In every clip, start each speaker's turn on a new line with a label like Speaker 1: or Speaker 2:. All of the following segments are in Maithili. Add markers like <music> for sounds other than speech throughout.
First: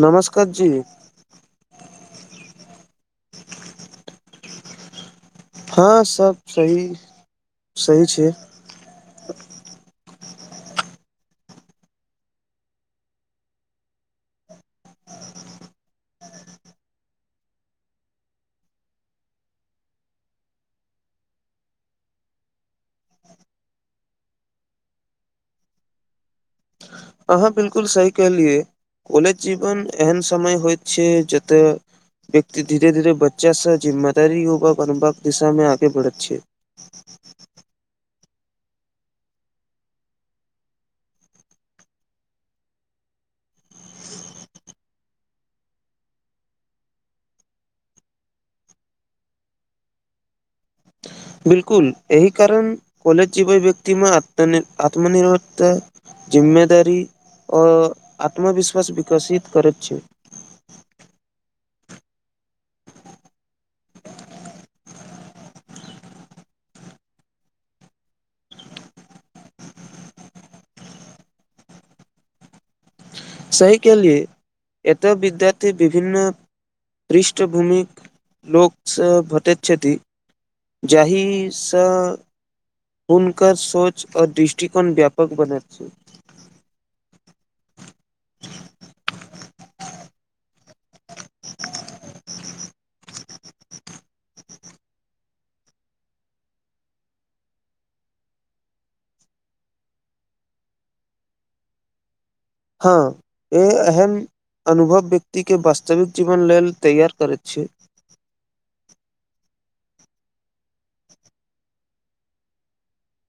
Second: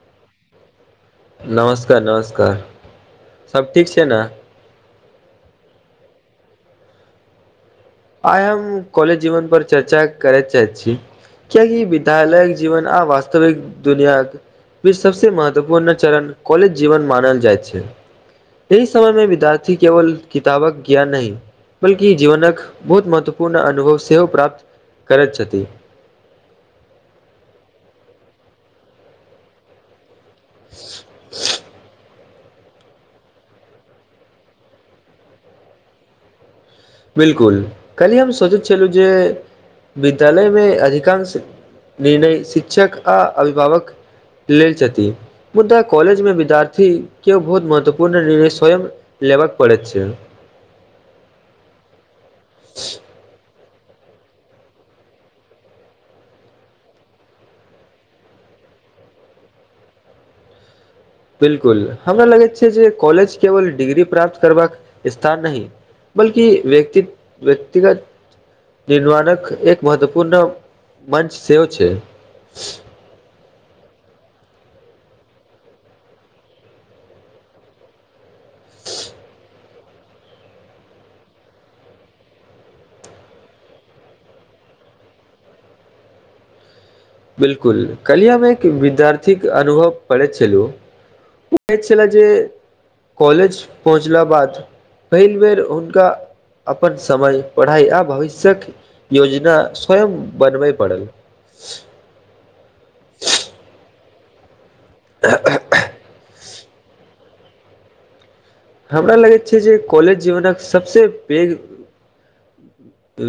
Speaker 1: नमस्कार जी
Speaker 2: नमस्कार नमस्कार सब ठीक छैय ने?
Speaker 1: हँ सब सही सही छै
Speaker 2: आइ हम कॉलेज जीवन पर चर्चा करै चाहै छी। कियकि विद्यालयक जीवन आ वास्तविक दुनिया वि सबसे महत्वपूर्ण चरण कॉलेज जीवन मानल जाइत छै एहि समय मे विद्यार्थी केवल कितबक य्ा नहि बल्कि जीवनक बहुत महत्वपूर्ण अनुभव सेहो प्राप्त करैत छथि
Speaker 1: अहाँ बिलकुल सही कहलियए कॉलेज जीवन एहन समय होइ छै जत व्यक्ति धीरे धीरे बच्चा स जिम्मेदारी युवक अनुबाकबाक दिशामे आगे बढ़ैत छै
Speaker 2: बिलकुल काली हम सोचैत छलहुँ जे विद्यालय मे अधिकांश निर्णय शिक्षक आ अभिभावक लेल छथिति मुदा कॉलेजमे विद्यार्थीक के बहुत महत्वपूर्ण निर्णय स्वयं लेबय पड़ैत छै <inaudible>
Speaker 1: बिलकुल एहि कारण कॉलज जीवै व्यक्तिमे आत्मनिर्भरता जिम्मेदारी आ आत्मविश्वास विकसित करैत छै
Speaker 2: ब बिलकुल हमरा लगैत छै जे कॉलेज केवल डिग्री प्राप्त करबाक स्थान नहि बल्कि व्यक्त व्यक्तिगत निर्माणक एक महत्वपूर्ण मञच सेव छै
Speaker 1: साह कली एटा विद्यार्थी विभन्न पृष्ठभूमि लोककसँ भतत छति जाहि स हुनकर सोच आ दृष्टिकोण व्यापक बनत छै
Speaker 2: बिलकुल कलियामे एक विद्यार्थी अनुभव पढ़ैत छैलु ओ छल जे कॉलेज पहुँचला बाद पहिल बेर हुनका अपन समय पढ़ाइ आ भविष्य्यक योजना स्वयं बनबय पड़ल ह
Speaker 1: हँ ए एहन अनुभव व्यक्तिके वास्तविक जीवन लेल तैयार करैत छी
Speaker 2: हमरा लगैत छै जे कॉलेज जीवनक सबसँ पैघ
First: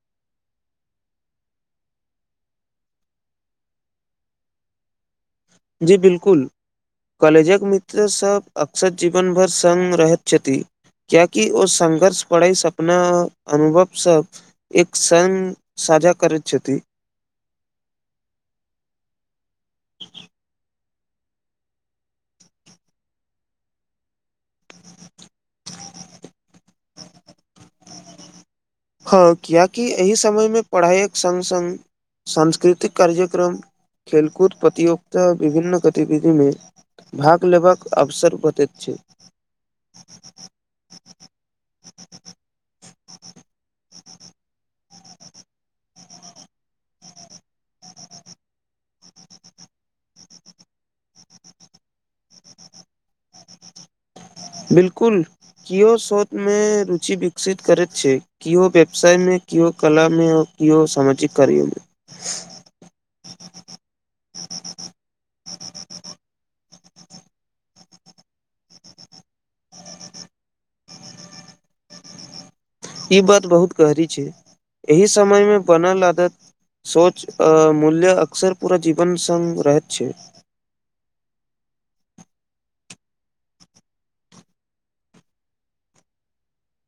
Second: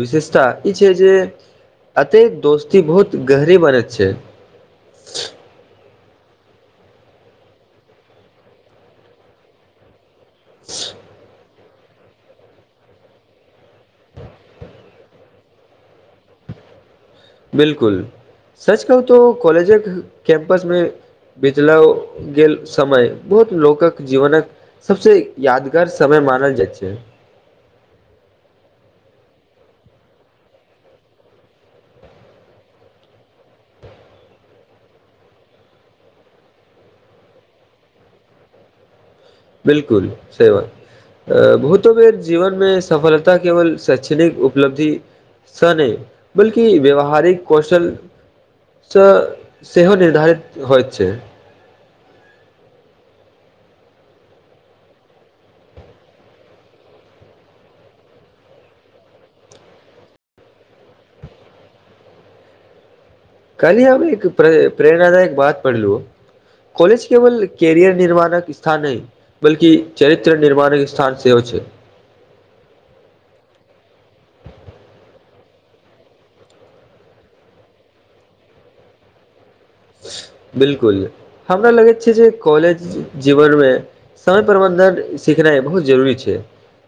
Speaker 2: विशेषता ई छै जे अतेक दोस्ती बहुत गहरी बने छै
Speaker 1: जी बिलकुल कॉलेजक मित्र सब अक्सर जीवन भर स् रहैत चति क्य कि ओ संघर्ष पड़ै सपना अनुभव सब एक स साझा कर पृछति
Speaker 2: बिलकुल सच कहू त कॉलेजे कैं्पसमे बितला गेल समय बहुत लोकक जीवनक सबसे यादगार समय मानल जाइ छै
Speaker 1: हँ कियकि एहि समयमे पढ़ाइक सङ्ग सङ्ग सांस्कृतिक कार्यक्रम खेलकूद प्रतियोगिता विभिन्न गतिविधिमे भाग लेबाक अवसर बतैत छै
Speaker 2: बिलकुल सेवात अ भूत बेर जीवनमे सफलता केवल शैक्षणिक उपलब्धि स नहि बल्कि व्यवहारिक कौशल त सेहो निर्धारित होइ छै
Speaker 1: बिलकुल केओ श्रोतमे रुचि विकसित करैत छै केओ व्यवसायमे केओ कलामे केओ समझिक करियौ मे
Speaker 2: कल अब एक प्रेरणादायक बात पढ़लू कॉलेज केवल कैरियर निर्माणक स्थान ह बल्कि चरित्र निर्माणक स्थान सेहो हो प छै
Speaker 1: ई बात बहुत गहरी छै एहि समय मे बनल आदत सोच मूल्य अक्सर पूरा जीवन संग रहैत छै
Speaker 2: बिलकुल हमरा लगैत छै जे कॉलेज जीवनमे समय प्रबन्धन सिखनाइ बहुत जरूरी छै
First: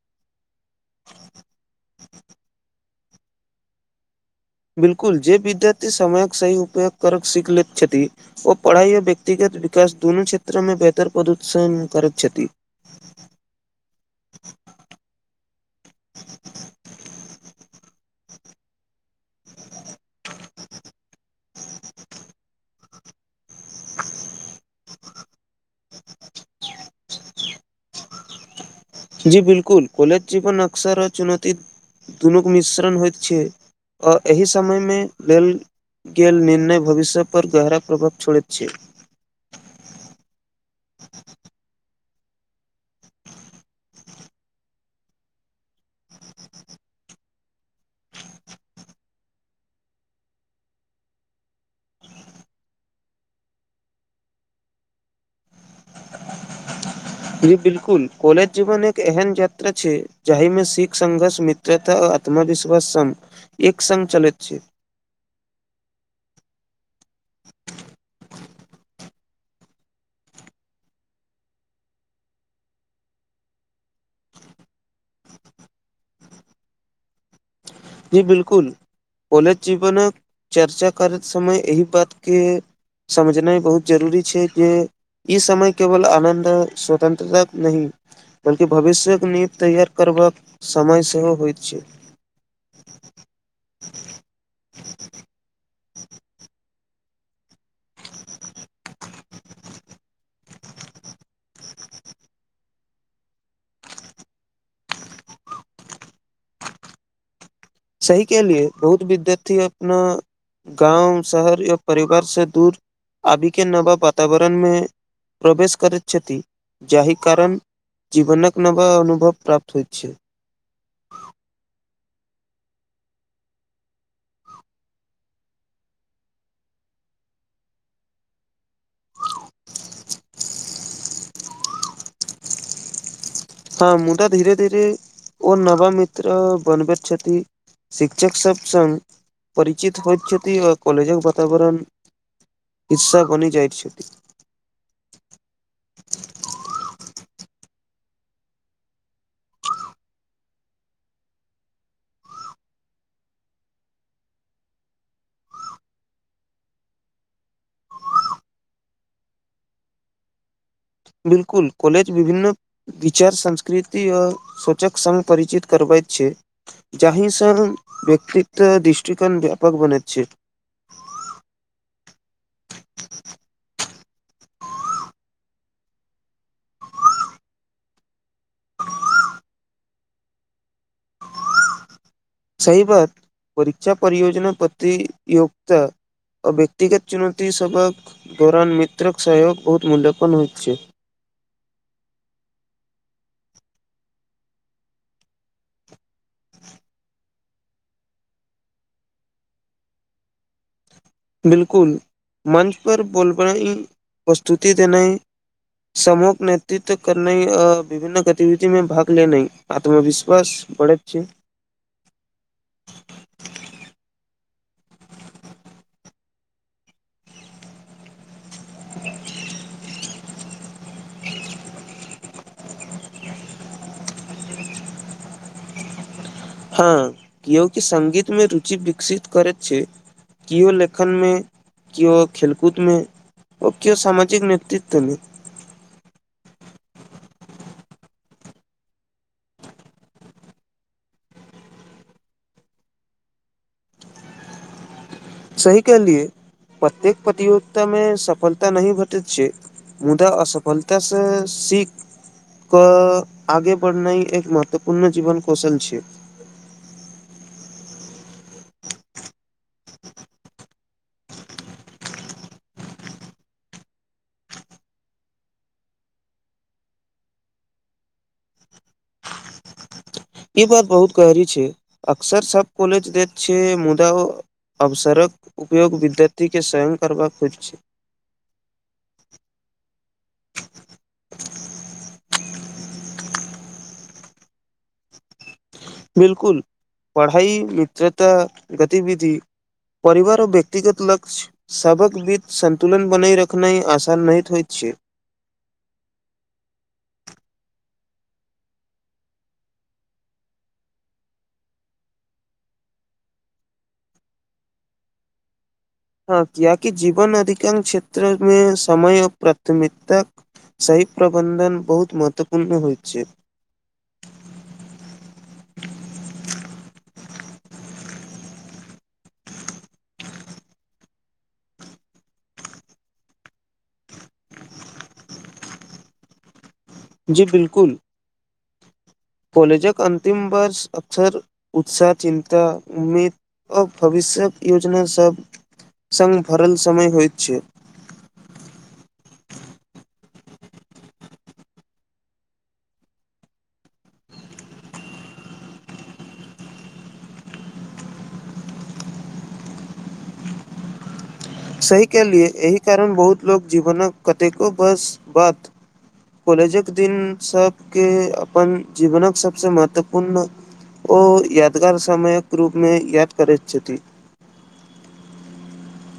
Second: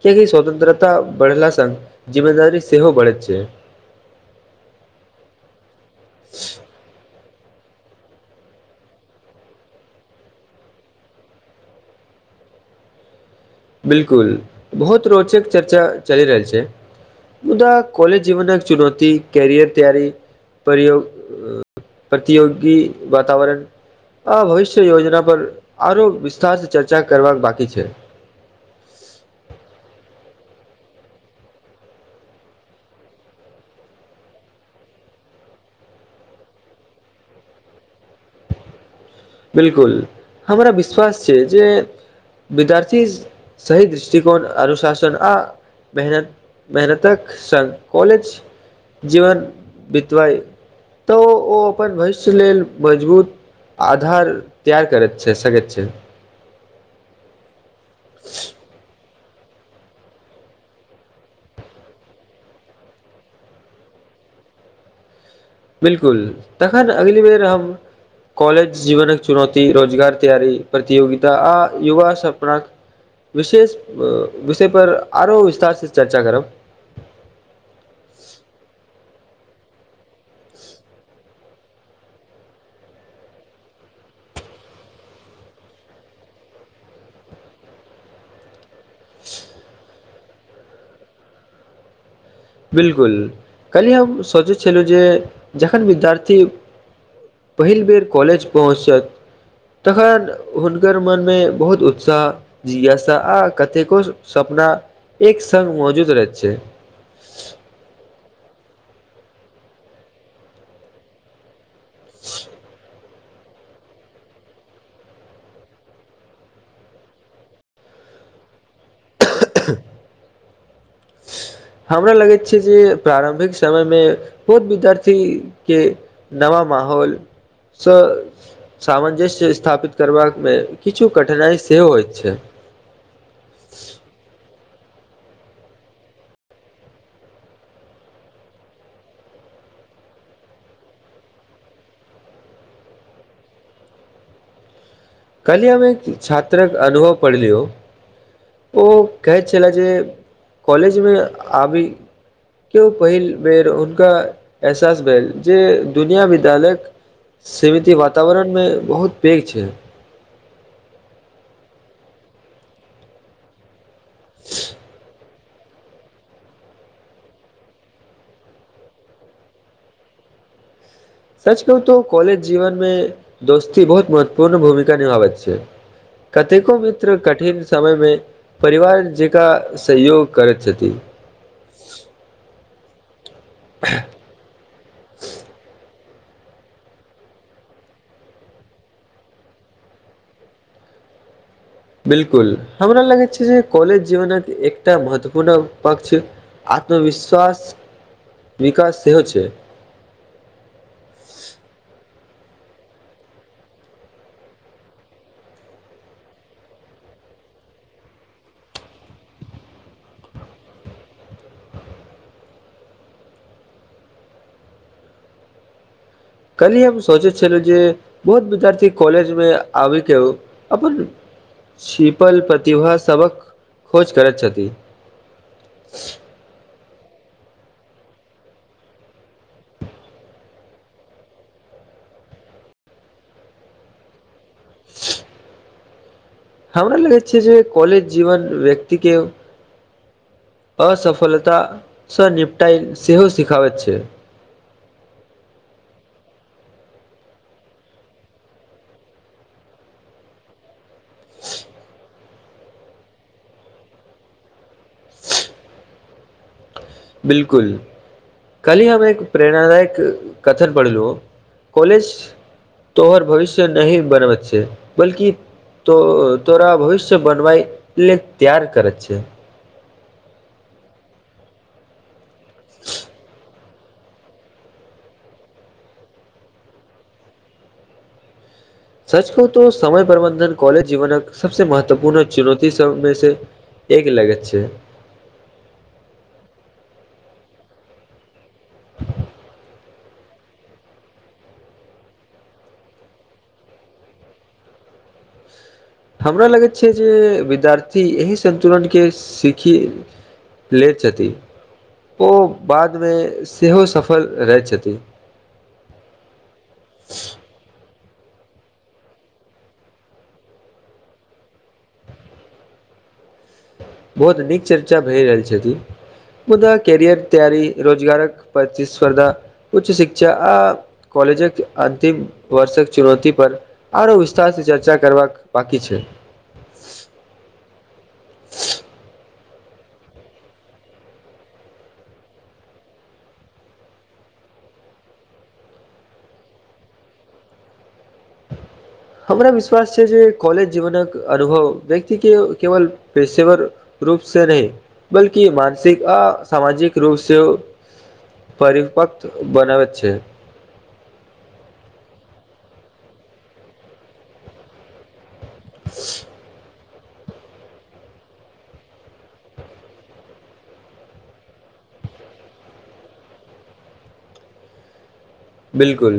Speaker 2: कियकि स्वतन्त्रता बढ़ला स जिम्मेदार सेहोहो बढ़ेैत छै
Speaker 1: बिलकुल जे विद्यार्थी समयक सही उपयोग करै सीख लैत छथि ओ पढ़ाई आ व्यक्तिगत विकास दुनू क्षेत्र मे बेहतर प्रदोत्सन करैत छथि छथि
Speaker 2: ह बिलकुल बहुत रोचक चर्चा चलि रहल छै मुदा कॉलज जीवनमे चुनौती करियर तैयारी परग प्रतियोगी वातावरण आ भविष्य योजना पर आरो विस्तार चर्चा कर बकी छै
Speaker 1: जी बिलकुल कॉलेज जीवन अक्षरो चुनौती दुनू आ एहि समयमे भेल गेल निर्णय भविष्य पर गहरा प्रभाव छोड़ैत छै
Speaker 2: बिलकुल हमरा विश्वास छै जे विद्यार्थी सही दृष्टिकोन अनुशासन आ मेहनत मेहनतक संग कॉलेज जीवन बित्वइ तऽ ओ अपन भविष्य लेल मजबूत आधार तैआर करैत छै सकैत छै
Speaker 1: जी बिलकुल कॉलेज जीवन एक एहन यात्रा छै जाहिमे सिख संघर्ष मित्रता आ आत्मविश्वास संघ एक संघ चलैत छै
Speaker 2: बिलकुल तखन अगली बेर हम कॉलज जीवन चुनौती रोजगार तैयरी प्रतियोगित आ युवा सपनाक विशेष विषय पर आरो विस्तार से चर्चा करब
Speaker 1: जी बिलकुल कॉलेज जीवनक चर्चा करैत समय एहि बातके समझनाइ बहुत जरूरी छै जे ई समय केवल आनन्द स्वतन्त्रता नहि बल्कि भविष्य्यक नीव तैयार करबाक समय सेहो होइत छैय।
Speaker 2: बिलकुल कहलियै हम सोचै छलहुँ जे जखन विद्यार्थी पहिल बेेर कॉलज पहुँचत तखन हुनकर मनमे बहुत उत्साह जिज्ञासा आ कतेको सपना एक संघ मौजूद रह छै
Speaker 1: एहि के लिए बहुत विद्यार्थी अपना गाँव शहर या परिवार से दूर आबी के नबा वातावरणमे प्रवेश करैत छथि जाहि कारण जीवनक नवा अनुभव प्राप्त होइ छै
Speaker 2: हमरा लगैत छै जे प्रारम्भिक समय मे बहुत विद्यार्थी के नवा म माहौल सँ सामंजस्य स्थापित करबाकामे किछु कठिनाइ सेहो होइत छै
Speaker 1: हँ मुदा धीरे धीरे ओ नवा मित्र बनबैत छथि शिक्षक सभ सग परिचित होइ छथि आ कॉलेजक वातावरण हिसा बनि जाइत छथि
Speaker 2: कल्ही हम एक छात्रक अनुभव पढ़लौ ओ कहैत छलाह जे कॉलेजमे आबी के ओ पहिल बेर उनका एहसास भेल जे दुनिया विद्यालयक सीमिति वातावरणमे बहुत पैघ छैय।
Speaker 1: बिल्कुल कॉलेज विभिन्न विचार संस्कृति आ सोचक संघ परिचित करबैत छैय। जहिसर संघ व्यक्तित्व दृष्टिकोण व्यापक बन छैय।
Speaker 2: सच कहू तो कॉलेज जीवन में दोस्ती बहुत महत्वपूर्ण भूमिका निभाबैत छैय। कतेको मित्र कठिन समयमे परिवार जेका सहयोग करैत छथि।
Speaker 1: सहि बात परीक्षा परियोजना प्रतियोगता आ व्यक्तिगत चुनौती सभक दौरान मित्रक सहयग बहुत मूल्यपन्न होइत छैय।
Speaker 2: <unintelligible> बिलकुल हमरा लागै छैय जे कलेज जीवन एकटा महत्वपूर्ण पक्ष आत्मविश्वास विकास सेहो छैय।
Speaker 1: बिलकुल मंच पर बोलबई प्रस्तुति देनाय समूह नेतृत्व करनैय आ विभिन्न गतिविधि मे भाग लेने आत्मविश्वास <unintelligible>
Speaker 2: <unintelligible> काल्ही हम सोचे छल जे बहुत विद्यार्थी कॉलेज मे आबै के अपन सितल प्रतिभा सबक खोज करैत छथि।
Speaker 1: हँ केओ कि सगीत मे रुचि विकसित करैत छैय। किओ लेखन मे किओ खेलकूद मे ओ किओ सामाजिक नेत्व <unintelligible>
Speaker 2: हमरा लगै छैय जे कलज जीवन व्यक्ति के असफलतासँ निपटाइ सेहो सिखाबैत छैय।
Speaker 1: सही कहलियए प्रत्येक प्रतियोगिता मे सफलता नहि भेटैत छैय। मुदा असफलतसँ शीख क आगे बढ़नाइ ह एक महत्वपूर्ण जीवन कौशल छैय।
Speaker 2: बिलकुल कल्हि हम एक प्रेरणादायक कथन पढ़लहुँ कॉलेज तोहर भविष्य नहि बनबेय छैय बल्कि त तोरा भविष्य बनबैय ल त्यार करैत छै
Speaker 1: ई बात बहुत गहरी छै अक्सर सब कॉलज दैत छै मुदा अवसरक उपयोग विद्यार्थीके स्वयं करबाक होइत छै
Speaker 2: <unintelligible> सच कहु त समय प्रबन्धन कॉलेज जीवनक सबसे महत्वपूर्ण चुनौती सबमे से एक लगै छैय।
Speaker 1: बिलकुल पढ़ाइ मित्रता गतिविधि परिवारो व्यक्तिगत लक्षय सबक बिच सन्तुलन बनाइ रखनाइ आसान नत होइत छैय।
Speaker 2: <unintelligible> हमरा लगैत छैय जे विद्यार्थी एहि संन्तुलनके सीखी लैत छथि। ओ बादमे सेहो सफल रहै छथिन।
Speaker 1: हँ कियकि जीवन अधिकांश क्षेत्रमे समय प्राथमिकता सहिब प्रबन्धन बहुत महत्वपूर्ण होइ छैय।
Speaker 2: बहुत नीक चर्चा भए रहल छथिन मुदा कैरियर तैयारी रोजगारक प्रतिस्पर्धा उच्च शिक्षा आ कॉलेजक अन्तिम वर्षक चुनौती पर आरो विस्तार से चर्चा कर बाकी छैय। <unintelligible>
Speaker 1: जी बिलकुल कॉलेजक अन्तिम वर्ष अक्सर उत्साह चिन्ता उम्मीद आ भविष्यक योजना सभ संग भरल समय होइत छै
Speaker 2: <unintelligible> हमरा विश्वास छै जे कॉलेज जीवनक अनुभव व्यक्ति के केवल पेशेवर रूप से नहि बल्कि मानसिक आ सामाजिक रूपसे परिपक्व बनाबैत छै
Speaker 1: सही केहलियै एहि कारण बहुत लोक जीवनक कतेको बस बात कॉलेजे एक दिन सबके अपन जीवनक सभसँ महत्वपूर्ण ओ यादगार समयक रूपमे याद करैत छथि
Speaker 2: बिलकुल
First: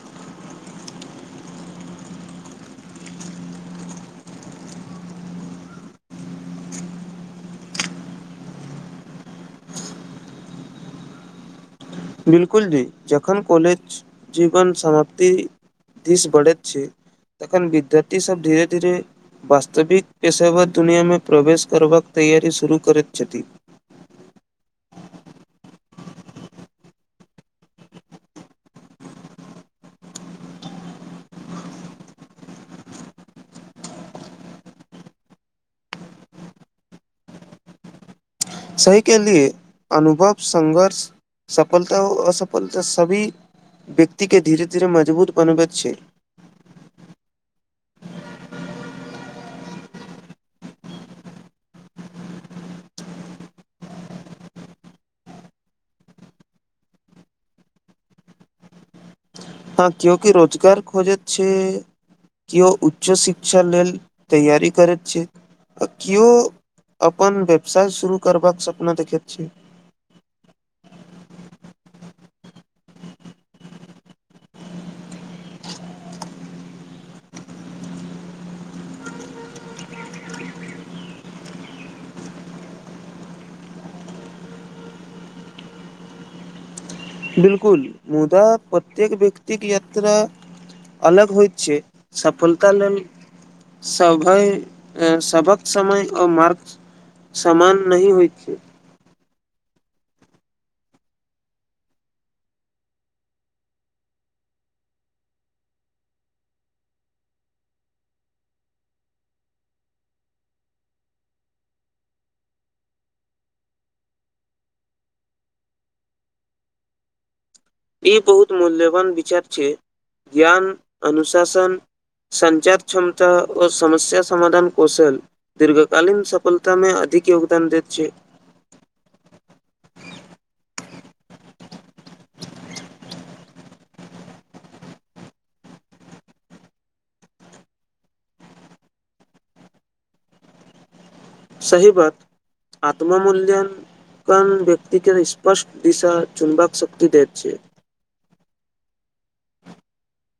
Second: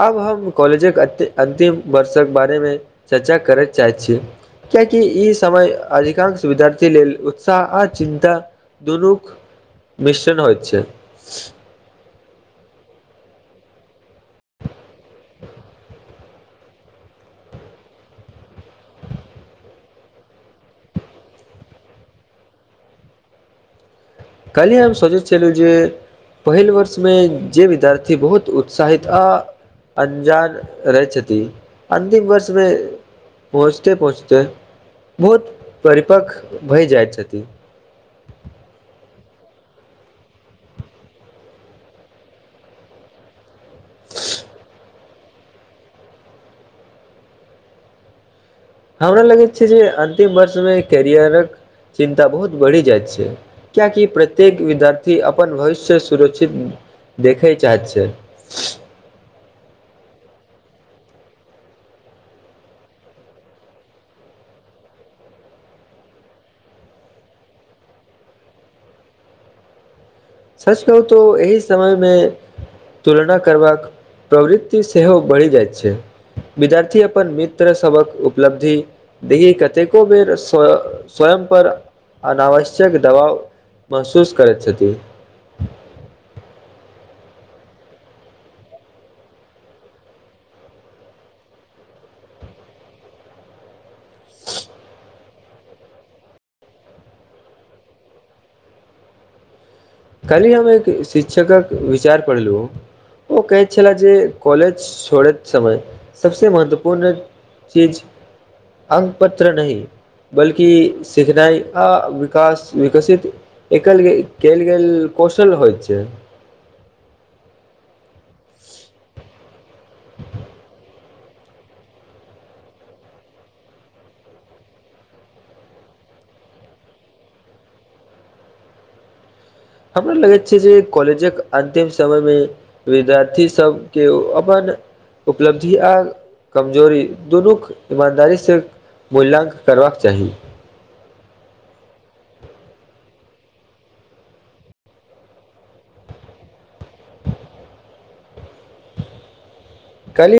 Speaker 2: आब हम कॉलेजक अन्तिम वर्षक बारेमे चर्चा करय चाहैत छीय कियाकी ई समय अधिकांश विद्यार्थी लेल उत्साह आ चिन्ता दुनूक मिश्रन होइत छै
Speaker 1: बिलकुल जी जखन कॉलेज जीवन समाप्ति दिश बढ़ैत छै तखन विद्यार्थी सब धीरे धीरे वास्तविक पेशेवर दुनियामे प्रवेश करबाक तैयरी शुरू करैत छथि
Speaker 2: कलिय हम सोचै छलहुं जे पहिल वर्षमे जे विद्यार्थी बहुत उत्साहित आ अन्जान रहै छथि अन्तिम वर्षमे पहुँचते पहुँचते बहुत परिपक्व भए जाइत छथिन
Speaker 1: सही केहलियै अनुभव संघर्ष सफलता असफलता सभी व्यक्ति के धीरे धीरे म जबुत बनबै छै
Speaker 2: हमरा लगैत छै जे अंतिम वर्षमे कैरियरक चिन्ता बहुत बढ़ि जाइत छै किएकि प्रत्येक विद्यार्थी अपन भविष्य सुरक्षित देखय चाहैत छै
Speaker 1: हँ क्योकि रोजगार खोजैत छै किओ उच्च शिक्षा लेल तैयारी करैत छै आ किओ अपन व्यवसाय शुरू करबाक सपना देखैत छी
Speaker 2: सच कहू तो एहि समयमे तुलना करबाक प्रवृति सेहो बढ़ि जाइत छै विद्यार्थी अपन मित्र सभक उपलब्धि दी कतेको बेर स्वयं पर अनावश्यक दबाव महसूस करैत छथि। <inaudible>
Speaker 1: बिलकुल मुदा प्रत्येक व्यक्तिक यात्रा अलग होइ छै सफलता लेल सभय सबक समय ओ मार्ग समान नहि होइ छै
Speaker 2: काल्हि हमे एक शिक्षकक विचार पढ़लुं ओ कहैत छले जे कॉलेज छोड़ैत समय सभसँ महत्वपूर्ण चीज अंक पत्र नहि बल्कि सिखनाई आ विकास विकसित एकल केल लेल कौशल होइ छै
Speaker 1: ई बहुत मूल्यवान विचार छै ज्ञान अनुशासन संचार क्षमता आ समस्या समाधान कौशल दीर्घकालीन सफलतामे अधि दिक यगदान दैत छै
Speaker 2: <inaudible> हमरा लगैत छैय जे कॉलेजक अन्तिम समयमे विद्यार्थी सबके अपन उपलब्धि आ कमजोरी दुनू ईमानदारी से मूल्याङंकन करबाक चाही।
Speaker 1: सहिबात आत्ममूल्यान कन व्यक्ति के स्पष्ट दिशा चुमबक शक्त द छैय।
Speaker 2: कल्हि